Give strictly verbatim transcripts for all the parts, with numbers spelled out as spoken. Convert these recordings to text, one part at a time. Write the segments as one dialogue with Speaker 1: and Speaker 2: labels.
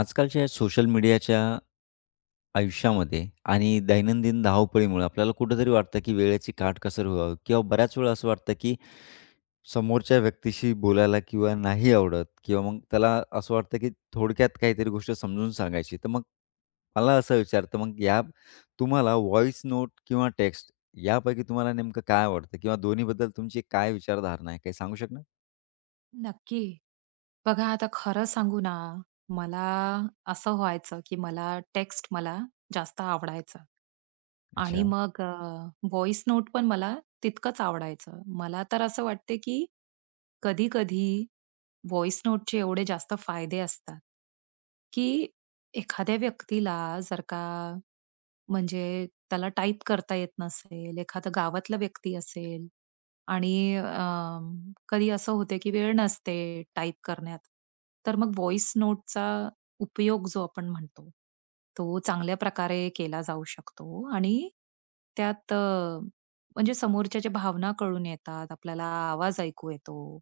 Speaker 1: आजकालच्या या सोशल मीडियाच्या आयुष्यामध्ये आणि दैनंदिन धावपळीमुळे आपल्याला कुठेतरी वाटतं की वेळेची काटकसर व्हावी किंवा बऱ्याच वेळा असं वाटतं की समोरच्या व्यक्तीशी बोलायला किंवा नाही आवडत किंवा मग त्याला असं वाटतं की थोडक्यात काहीतरी गोष्ट समजून सांगायची. तर मग मला असं विचारतं मग या तुम्हाला व्हॉइस नोट किंवा टेक्स्ट यापैकी तुम्हाला नेमकं काय आवडतं किंवा दोन्हीबद्दल तुमची काय विचारधारणा आहे? काही सांगू शकणार?
Speaker 2: नक्की. बघा आता खरं सांगू ना, मला असं व्हायचं, की मला टेक्स्ट मला जास्त आवडायचं
Speaker 1: अच्छा.
Speaker 2: आणि मग अ, व्हॉइस नोट पण मला तितकंच आवडायचं. मला तर असं वाटते, की कधी-कधी व्हॉइस नोटचे एवढे जास्त फायदे असतात, की एखाद्या व्यक्तीला जर का म्हणजे त्याला टाइप करता येत नसेल, एखादा गावातला व्यक्ती असेल आणि अं, कधी असं होते की वेळ नसते टाइप करण्यात. तर मग व्हॉइस नोटचा उपयोग जो आपण म्हणतो, तो चांगल्या प्रकारे केला जाऊ शकतो आणि त्यात अ, म्हणजे समोरच्याच्या भावना कळून येतात, आपल्याला आवाज ऐकू येतो.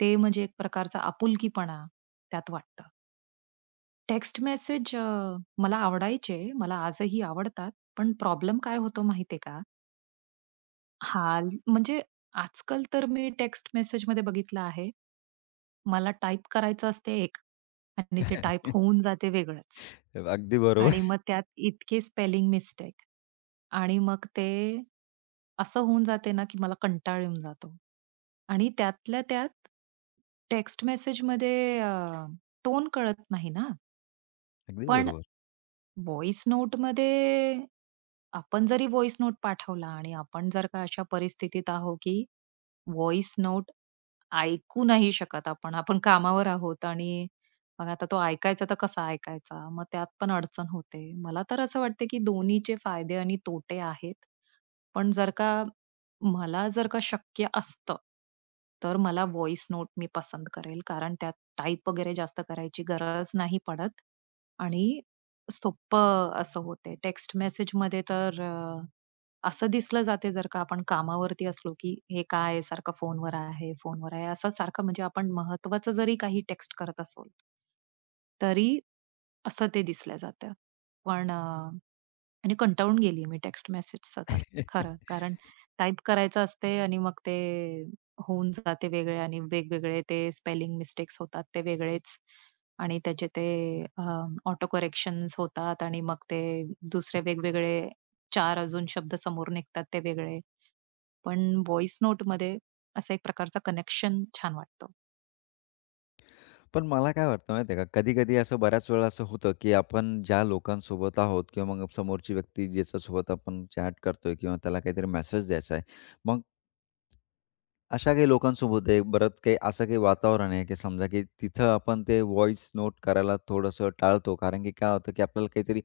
Speaker 2: ते म्हणजे एक प्रकारचा आपुलकीपणा त्यात वाटतं. टेक्स्ट मेसेज अ, मला आवडायचे, मला आजही आवडतात. पण प्रॉब्लेम काय होतो माहितीये का? हाल म्हणजे आजकाल तर मी टेक्स्ट मेसेज मेसेजमध्ये बघितलं आहे, मला टाइप करायचं असते एक आणि ते टाइप होऊन जाते वेगळंच
Speaker 1: अगदी बरोबर,
Speaker 2: आणि मग त्यात इतके स्पेलिंग मिस्टेक आणि मग ते असं होऊन जाते ना, की मला कंटाळ येऊन जातो आणि त्यातल्या त्यात टेक्स्ट मेसेजमध्ये अ, टोन कळत नाही ना.
Speaker 1: अगदी
Speaker 2: पण
Speaker 1: बरोबर.
Speaker 2: व्हॉइस नोटमध्ये आपण जरी व्हॉइस नोट पाठवला आणि आपण जर का अशा परिस्थितीत आहो की व्हॉइस नोट ऐकू नाही शकत आपण. आपण कामावर आहोत आणि मग आता तो ऐकायचा तर कसा ऐकायचा? मग त्यात पण अडचण होते. मला तर असं वाटतं, की दोन्हीचे फायदे आणि तोटे आहेत. पण जर का मला जर का शक्य असतं, तर मला व्हॉइस नोट मी पसंत करेल. कारण त्यात टाइप वगैरे जास्त करायची गरज नाही पडत आणि सोप्पं असं होते. टेक्स्ट मेसेजमध्ये तर असं दिसलं जाते जर का आपण कामावरती असलो, की हे काय आहे सारखं फोनवर आहे, फोनवर आहे, असं सारखं म्हणजे आपण महत्त्वाचं जरी काही टेक्स्ट करत असू तरी असं ते दिसलं जातं. पण अ, आणि कंटाळून गेली मी टेक्स्ट मेसेजचा तर खरं. कारण टाइप करायचं असते आणि मग ते होऊन जाते वेगळे आणि वेगवेगळे ते स्पेलिंग मिस्टेक्स होतात ते वेगळेच आणि त्याचे ते अ, ऑटो करेक्शन्स होतात आणि मग ते दुसरे वेगवेगळे चार अजून शब्द समोर निघतात ते वेगळे. पण व्हॉइस नोटमध्ये असा एक प्रकारचा कनेक्शन छान वाटतो.
Speaker 1: पण मला काय वाटतं माहिती आहे का, कधी-कधी असं बऱ्याच वेळा असं होतं, की आपण ज्या लोकांसोबत आहोत किंवा मग समोरची व्यक्ती ज्याच्यासोबत आपण चॅट करतोय किंवा त्याला काहीतरी मेसेज द्यायचा आहे. मग अशा काही लोकांसोबत आहे बरंच काही असं काही वातावरण आहे, की समजा की तिथं आपण ते व्हॉईस नोट करायला थोडंसं टाळतो. कारण की काय होतं, की आपल्याला काहीतरी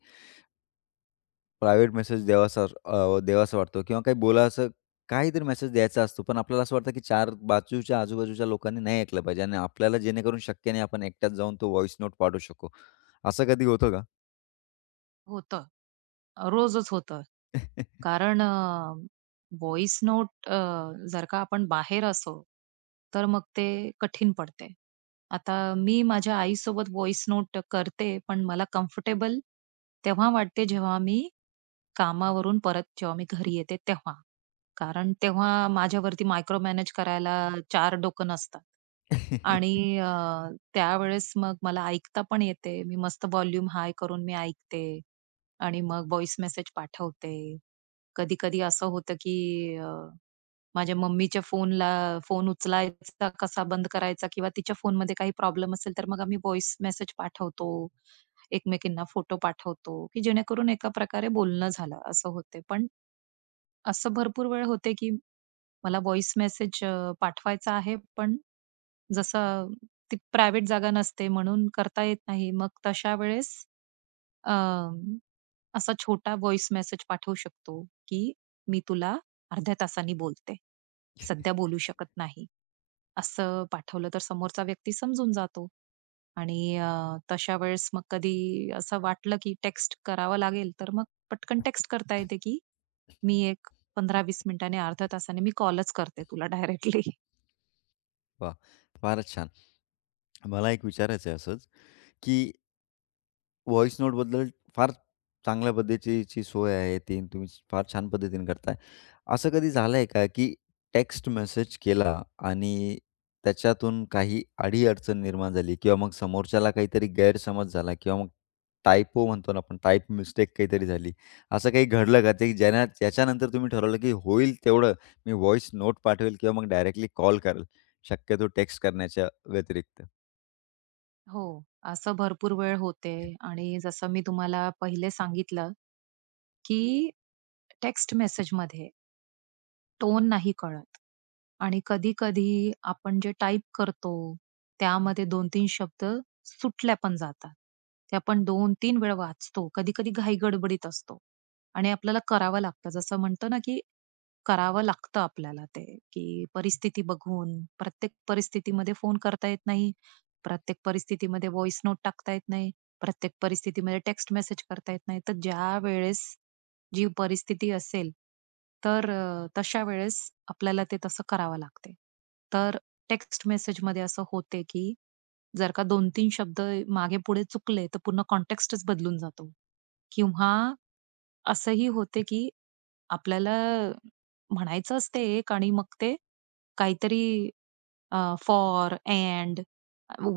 Speaker 1: प्रायव्हेट मेसेज द्यावासा अ, द्यावासा वाटतो किंवा काही बोलायचं काहीतरी मेसेज द्यायचा असतो. पण आपल्याला असं वाटतं की चार बाजूच्या आजूबाजूच्या लोकांनी नाही ऐकलं पाहिजे आणि आपल्याला जेणेकरून शक्य नाही आपण एकटाच जाऊन तो व्हॉइस नोट पाठवू शकू. असं कधी होतं का?
Speaker 2: होतं. रोजच होतं. कारण अ, व्हॉइस नोट अ, जर का आपण बाहेर असो, तर मग ते कठीण पडते. आता मी माझ्या आईसोबत व्हॉइस नोट करते, पण मला कम्फर्टेबल तेव्हा वाटते जेव्हा मी कामावरून परत जेव्हा मी घरी येते तेव्हा. कारण तेव्हा माझ्यावरती मायक्रो मॅनेज करायला चार डोकं नसतात. आणि अ, त्यावेळेस मग मला ऐकता पण येते. मी मस्त व्हॉल्यूम हाय करून मी ऐकते आणि मग व्हॉईस मेसेज पाठवते. कधी-कधी असं होतं की माझ्या मम्मीच्या फोनला फोन उचलायचा कसा बंद करायचा किंवा तिच्या फोनमध्ये काही प्रॉब्लेम असेल तर मग आम्ही व्हॉइस मेसेज पाठवतो. एकमेकींना फोटो पाठवतो, की जेणेकरून एका प्रकारे बोलणं झालं असं होते. पण असं भरपूर वेळ होते, की मला व्हॉइस मेसेज अ, पाठवायचा आहे पण जसं ती प्रायव्हेट जागा नसते म्हणून करता येत नाही. मग तशा वेळेस अं, असा छोटा व्हॉइस मेसेज पाठवू शकतो, की "मी तुला अर्ध्या तासाने बोलते. सध्या बोलू शकत नाही." असं पाठवलं तर समोरचा व्यक्ती समजून जातो आणि अ, तशा वेळेस मग कधी असं वाटलं, की टेक्स्ट करावं लागेल, तर मग पटकन टेक्स्ट करता येते, की "मी एक पंधरा ते वीस मिनिटांनी, अर्ध्या तासाने मी कॉलच करते तुला डायरेक्टली."
Speaker 1: वाह! फारच छान. मला एक विचारायचं आहे असंच, की व्हॉईस नोटबद्दल फार चांगल्या पद्धतीची सोय आहे ती आणि तुम्ही फार छान पद्धतीने करताय. असं कधी झालंय का, की टेक्स्ट मेसेज केला आणि त्याच्यातून काही अडी निर्माण झाली किंवा मग समोरच्याला काहीतरी गैरसमज झाला किंवा मग टायपो म्हणतो ना आपण, टाइप मिस्टेक काहीतरी झाली. असं काही घडलं का ते ज्याना ज्याच्यानंतर तुम्ही ठरवलं, की होईल तेवढं मी व्हॉईस नोट पाठवेल किंवा मग डायरेक्टली कॉल करेल, शक्यतो टेक्स्ट करण्याच्या व्यतिरिक्त?
Speaker 2: हो, असं भरपूर वेळ होते आणि जसं मी तुम्हाला पहिले सांगितलं, की टेक्स्ट मेसेजमध्ये टोन नाही कळत. आणि कधी-कधी आपण जे टाइप करतो, त्यामध्ये दोन तीन शब्द सुटल्या पण जातात. ते आपण दोन तीन वेळा वाचतो. कधी-कधी घाई गडबडीत असतो आणि आपल्याला करावं लागतं. जसं म्हणतो ना, की करावं लागतं आपल्याला ते, की परिस्थिती बघून. प्रत्येक परिस्थितीमध्ये फोन करता येत नाही. प्रत्येक परिस्थितीमध्ये व्हॉइस नोट टाकता येत नाही. प्रत्येक परिस्थितीमध्ये टेक्स्ट मेसेज करता येत नाही. तर ज्यावेळेस जी परिस्थिती असेल, तर अ, तशा वेळेस आपल्याला ते तसं करावं लागते. तर टेक्स्ट मेसेजमध्ये असं होते, की जर का दोन-तीन शब्द मागे-पुढे चुकले, तर पूर्ण कॉन्टेक्स्टच बदलून जातो किंवा असंही होते की आपल्याला म्हणायचं असते एक आणि मग ते काहीतरी फॉर अँड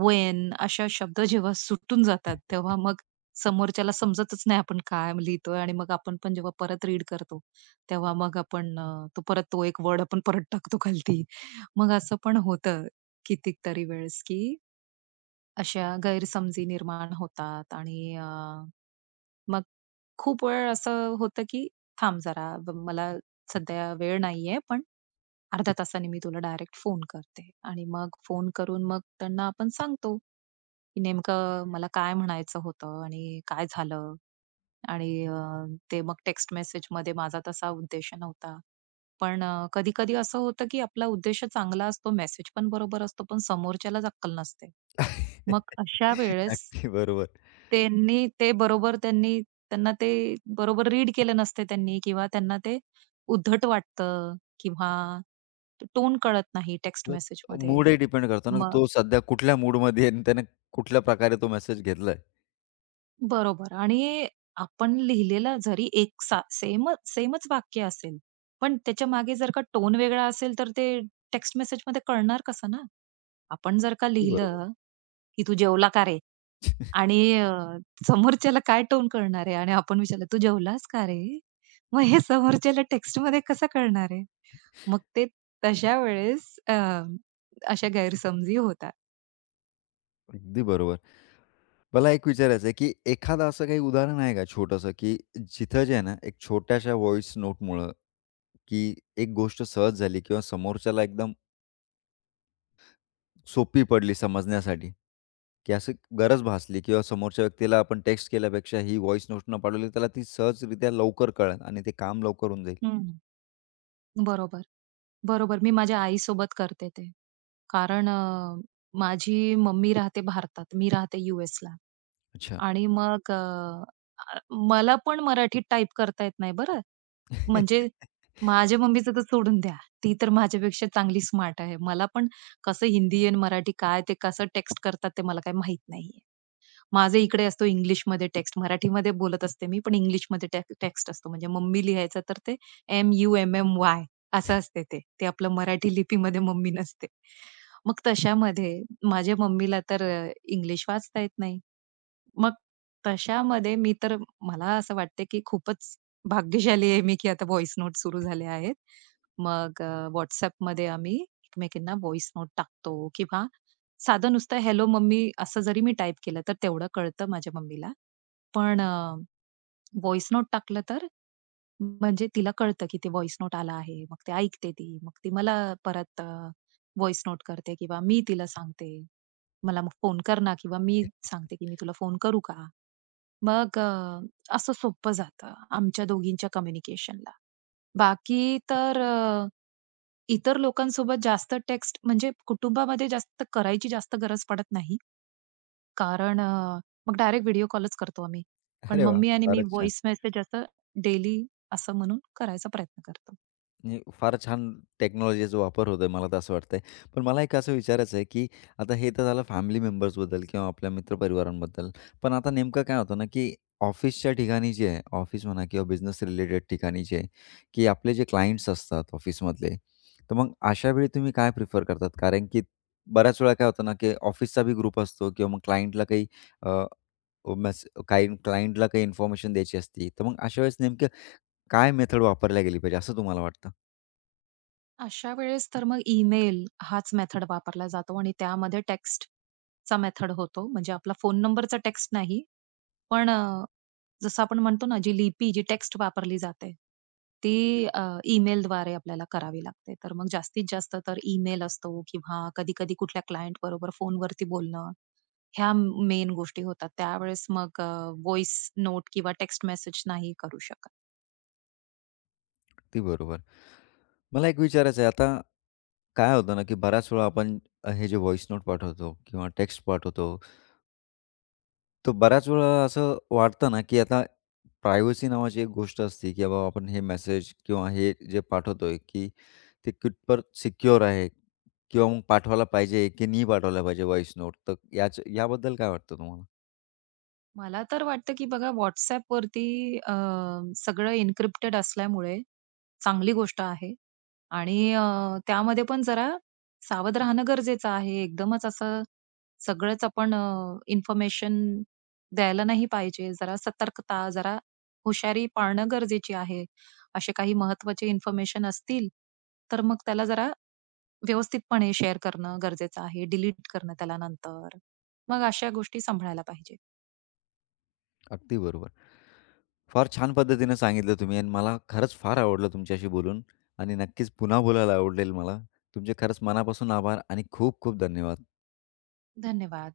Speaker 2: वेन अशा शब्द जेव्हा सुटून जातात तेव्हा मग समोरच्याला समजतच नाही आपण काय लिहितोय आणि मग आपण पण जेव्हा परत रीड करतो तेव्हा मग आपण अ, तो परत तो एक वर्ड आपण परत टाकतो खालती मग असं पण होतं कितीतरी वेळेस की अशा गैरसमजी निर्माण होतात आणि अ, मग खूप वेळ असं होतं की थांब जरा ब- मला सध्या वेळ नाहीये पण अर्ध्या तासाने मी तुला डायरेक्ट फोन करते आणि मग फोन करून मग त्यांना आपण सांगतो की नेमकं मला काय म्हणायचं होतं आणि काय झालं आणि अ, ते मग टेक्स्ट मेसेज मध्ये माझा तसा उद्देश नव्हता पण कधी कधी असं होतं की आपला उद्देश चांगला असतो मेसेज पण बरोबर असतो पण समोरच्यालाच अक्कल नसते मग अशा वेळेस
Speaker 1: अगदी बरोबर.
Speaker 2: त्यांनी ते बरोबर त्यांनी त्यांना ते बरोबर रीड केलं नसते त्यांनी किंवा त्यांना ते उद्धट वाटतं किंवा टोन कळत नाही टेक्स्ट
Speaker 1: मग
Speaker 2: मेसेजमध्ये.
Speaker 1: मूडही डिपेंड करतो ना,
Speaker 2: मग
Speaker 1: तो सध्या कुठल्या मूडमध्ये आहे आणि त्याने कुठल्या प्रकारे तो मेसेज घेतलाय.
Speaker 2: बरोबर आणि आपण लिहिलेलं जरी एक सा सेम सेमच वाक्य असेल, पण त्याच्या मागे जर का टोन वेगळा असेल, तर ते टेक्स्ट मेसेजमध्ये कळणार कसं ना? आपण जर का
Speaker 1: अगदी बरोबर,
Speaker 2: लिहिलं, की "तू जेवला का रे?" आणि अ, समोरच्याला काय टोन कळणार आहे आणि आपण विचारलं, "तू जेवलास का रे?" मग हे समोरच्याला टेक्स्टमध्ये कसं कळणार आहे? मग ते तशा वेळेस अ, अशा गैरसमजी होतात.
Speaker 1: अगदी बरोबर. मला एक विचारायचं आहे, की एखादं असं काही उदाहरण आहे का छोटंसं, की जिथं जे आहे ना, एक छोट्याशा व्हॉइस नोटमुळं, की एक गोष्ट सहज झाली किंवा समोरच्याला एकदम सोपी पडली समजण्यासाठी, की असं गरज भासली किंवा समोरच्या व्यक्तीला आपण टेक्स्ट केल्यापेक्षा ही व्हॉइस नोट न पाठवली, त्याला ती सहजरित्या लवकर कळेल आणि ते काम लवकर होऊन जाईल?
Speaker 2: हं. बरोबर, बरोबर. मी माझ्या आईसोबत करते ते. कारण अ, माझी मम्मी राहते भारतात, मी राहते यूएसला.
Speaker 1: अच्छा.
Speaker 2: आणि मग अ, अ, मला पण मराठीत टाइप करता येत नाही बरं. म्हणजे माझ्या मम्मीचं तर सोडून द्या. ती तर माझ्यापेक्षा चांगली स्मार्ट आहे. मला पण कसं हिंदी आणि मराठी काय ते कसं टेक्स्ट करतात ते मला काही माहीत नाहीये. माझं इकडे असतो इंग्लिशमध्ये टेक्स्ट. मराठीमध्ये बोलत असते मी, पण इंग्लिशमध्ये टेक्स्ट असतो. म्हणजे मम्मी लिहायचं तर ते एम-यू-एम-एम-वाय असं असते ते. ते आपलं मराठी लिपीमध्ये मम्मी नसते. मग तशामध्ये माझ्या मम्मीला तर अ, इंग्लिश वाचता येत नाही. मग तशामध्ये मी तर मला असं वाटते, की खूपच भाग्यशाली आहे मी, की आता व्हॉइस नोट सुरू झाले आहेत. मग अ, WhatsAppमध्ये आम्ही एकमेकींना व्हॉइस नोट टाकतो किंवा साधं नुसतं "हॅलो मम्मी" असं जरी मी टाइप केलं, तर तेवढं कळतं माझ्या मम्मीला. पण व्हॉइस नोट टाकलं तर म्हणजे तिला कळतं, की ते व्हॉइस नोट आला आहे. मग ते ऐकते ती. मग ती मला परत व्हॉइस नोट करते किंवा मी तिला सांगते. मला मग फोन कर ना किंवा मी सांगते, की "मी तुला फोन करू का?" मग अ, असं सोपं जातं आमच्या दोघींच्या कम्युनिकेशनला. बाकी तर अ, इतर लोकांसोबत जास्त टेक्स्ट म्हणजे कुटुंबामध्ये जास्त करायची जास्त गरज पडत नाही. कारण अ, मग डायरेक्ट व्हिडिओ कॉलच करतो आम्ही. पण
Speaker 1: अरे वाह!
Speaker 2: मम्मी आणि मी
Speaker 1: फारच छान.
Speaker 2: व्हॉइस मेसेज असं डेली असं म्हणून करायचा प्रयत्न करतो.
Speaker 1: नाही, फार छान टेक्नॉलॉजीचा वापर होतोय, मला तर असं वाटतंय. पण मला एक असं विचारायचं आहे, की आता हे तर झालं फॅमिली मेंबर्सबद्दल किंवा आपल्या मित्रपरिवारांबद्दल. पण आता नेमकं काय होतं ना, की ऑफिसच्या ठिकाणी जे आहे, ऑफिस म्हणा किंवा बिझनेस रिलेटेड ठिकाणी जे आहे, की आपले जे क्लायंट्स असतात ऑफिसमधले, तर मग अशा वेळी तुम्ही काय प्रिफर करतात? कारण की बऱ्याच वेळा काय होतं ना, की ऑफिसचा बी ग्रुप असतो किंवा मग क्लायंटला काही अ, मेस काही क्लायंटला काही इन्फॉर्मेशन द्यायची असती. तर मग अशा वेळेस नेमकं काय मेथड वापरल्या गेली पाहिजे असं तुम्हाला वाटतं?
Speaker 2: अशा वेळेस तर मग ईमेल हाच मेथड वापरला जातो आणि त्यामध्ये टेक्स्टचा मेथड होतो. म्हणजे आपला फोन नंबरचा टेक्स्ट नाही. पण अ, जसं आपण म्हणतो ना, जी लिपी, जी टेक्स्ट वापरली जाते, ती अ, ईमेलद्वारे आपल्याला करावी लागते. तर मग जास्तीत जास्त तर ईमेल असतो किंवा कधी-कधी कुठल्या क्लायंट बरोबर फोनवरती बोलणं, ह्या मेन गोष्टी होतात. त्यावेळेस मग अ, व्हॉइस नोट किंवा टेक्स्ट मेसेज नाही करू शकत.
Speaker 1: अगदी बरोबर. मला एक विचारायचं आहे, आता काय होतं ना, की बऱ्याच वेळा आपण अ, हे जे व्हॉइस नोट पाठवतो किंवा टेक्स्ट पाठवतो, तर बऱ्याच वेळा असं वाटतं ना, की आता प्रायव्हसी नावाची एक गोष्ट असते, की बाबा आपण हे मेसेज किंवा हे जे पाठवतोय, की ते कितपत सिक्युअर आहे किंवा मग पाठवायला पाहिजे की नाही पाठवायला पाहिजे व्हॉइस नोट, तर याच याबद्दल काय वाटतं तुम्हाला?
Speaker 2: मला तर वाटतं, की बघा WhatsApp वरती अ, सगळं एन्क्रिप्टेड असल्यामुळे चांगली गोष्ट आहे आणि अ, त्यामध्ये पण जरा सावध राहणं गरजेचं आहे. एकदमच असं सगळंच आपण अ, इन्फॉर्मेशन द्यायला नाही पाहिजे. जरा सतर्कता, जरा हुशारी पाळणं गरजेची आहे. असे काही महत्त्वाचे इन्फॉर्मेशन असतील, तर मग त्याला जरा व्यवस्थितपणे शेअर करणं गरजेचं आहे. डिलीट करणं त्याला नंतर. मग अशा गोष्टी सांभाळायला पाहिजे.
Speaker 1: अगदी बरोबर. फार छान पद्धतीनं सांगितलं तुम्ही आणि मला खरंच फार आवडलं तुमच्याशी बोलून आणि नक्कीच पुन्हा बोलायला आवडेल मला. तुमचे खरंच मनापासून आभार आणि खूप खूप धन्यवाद.
Speaker 2: धन्यवाद.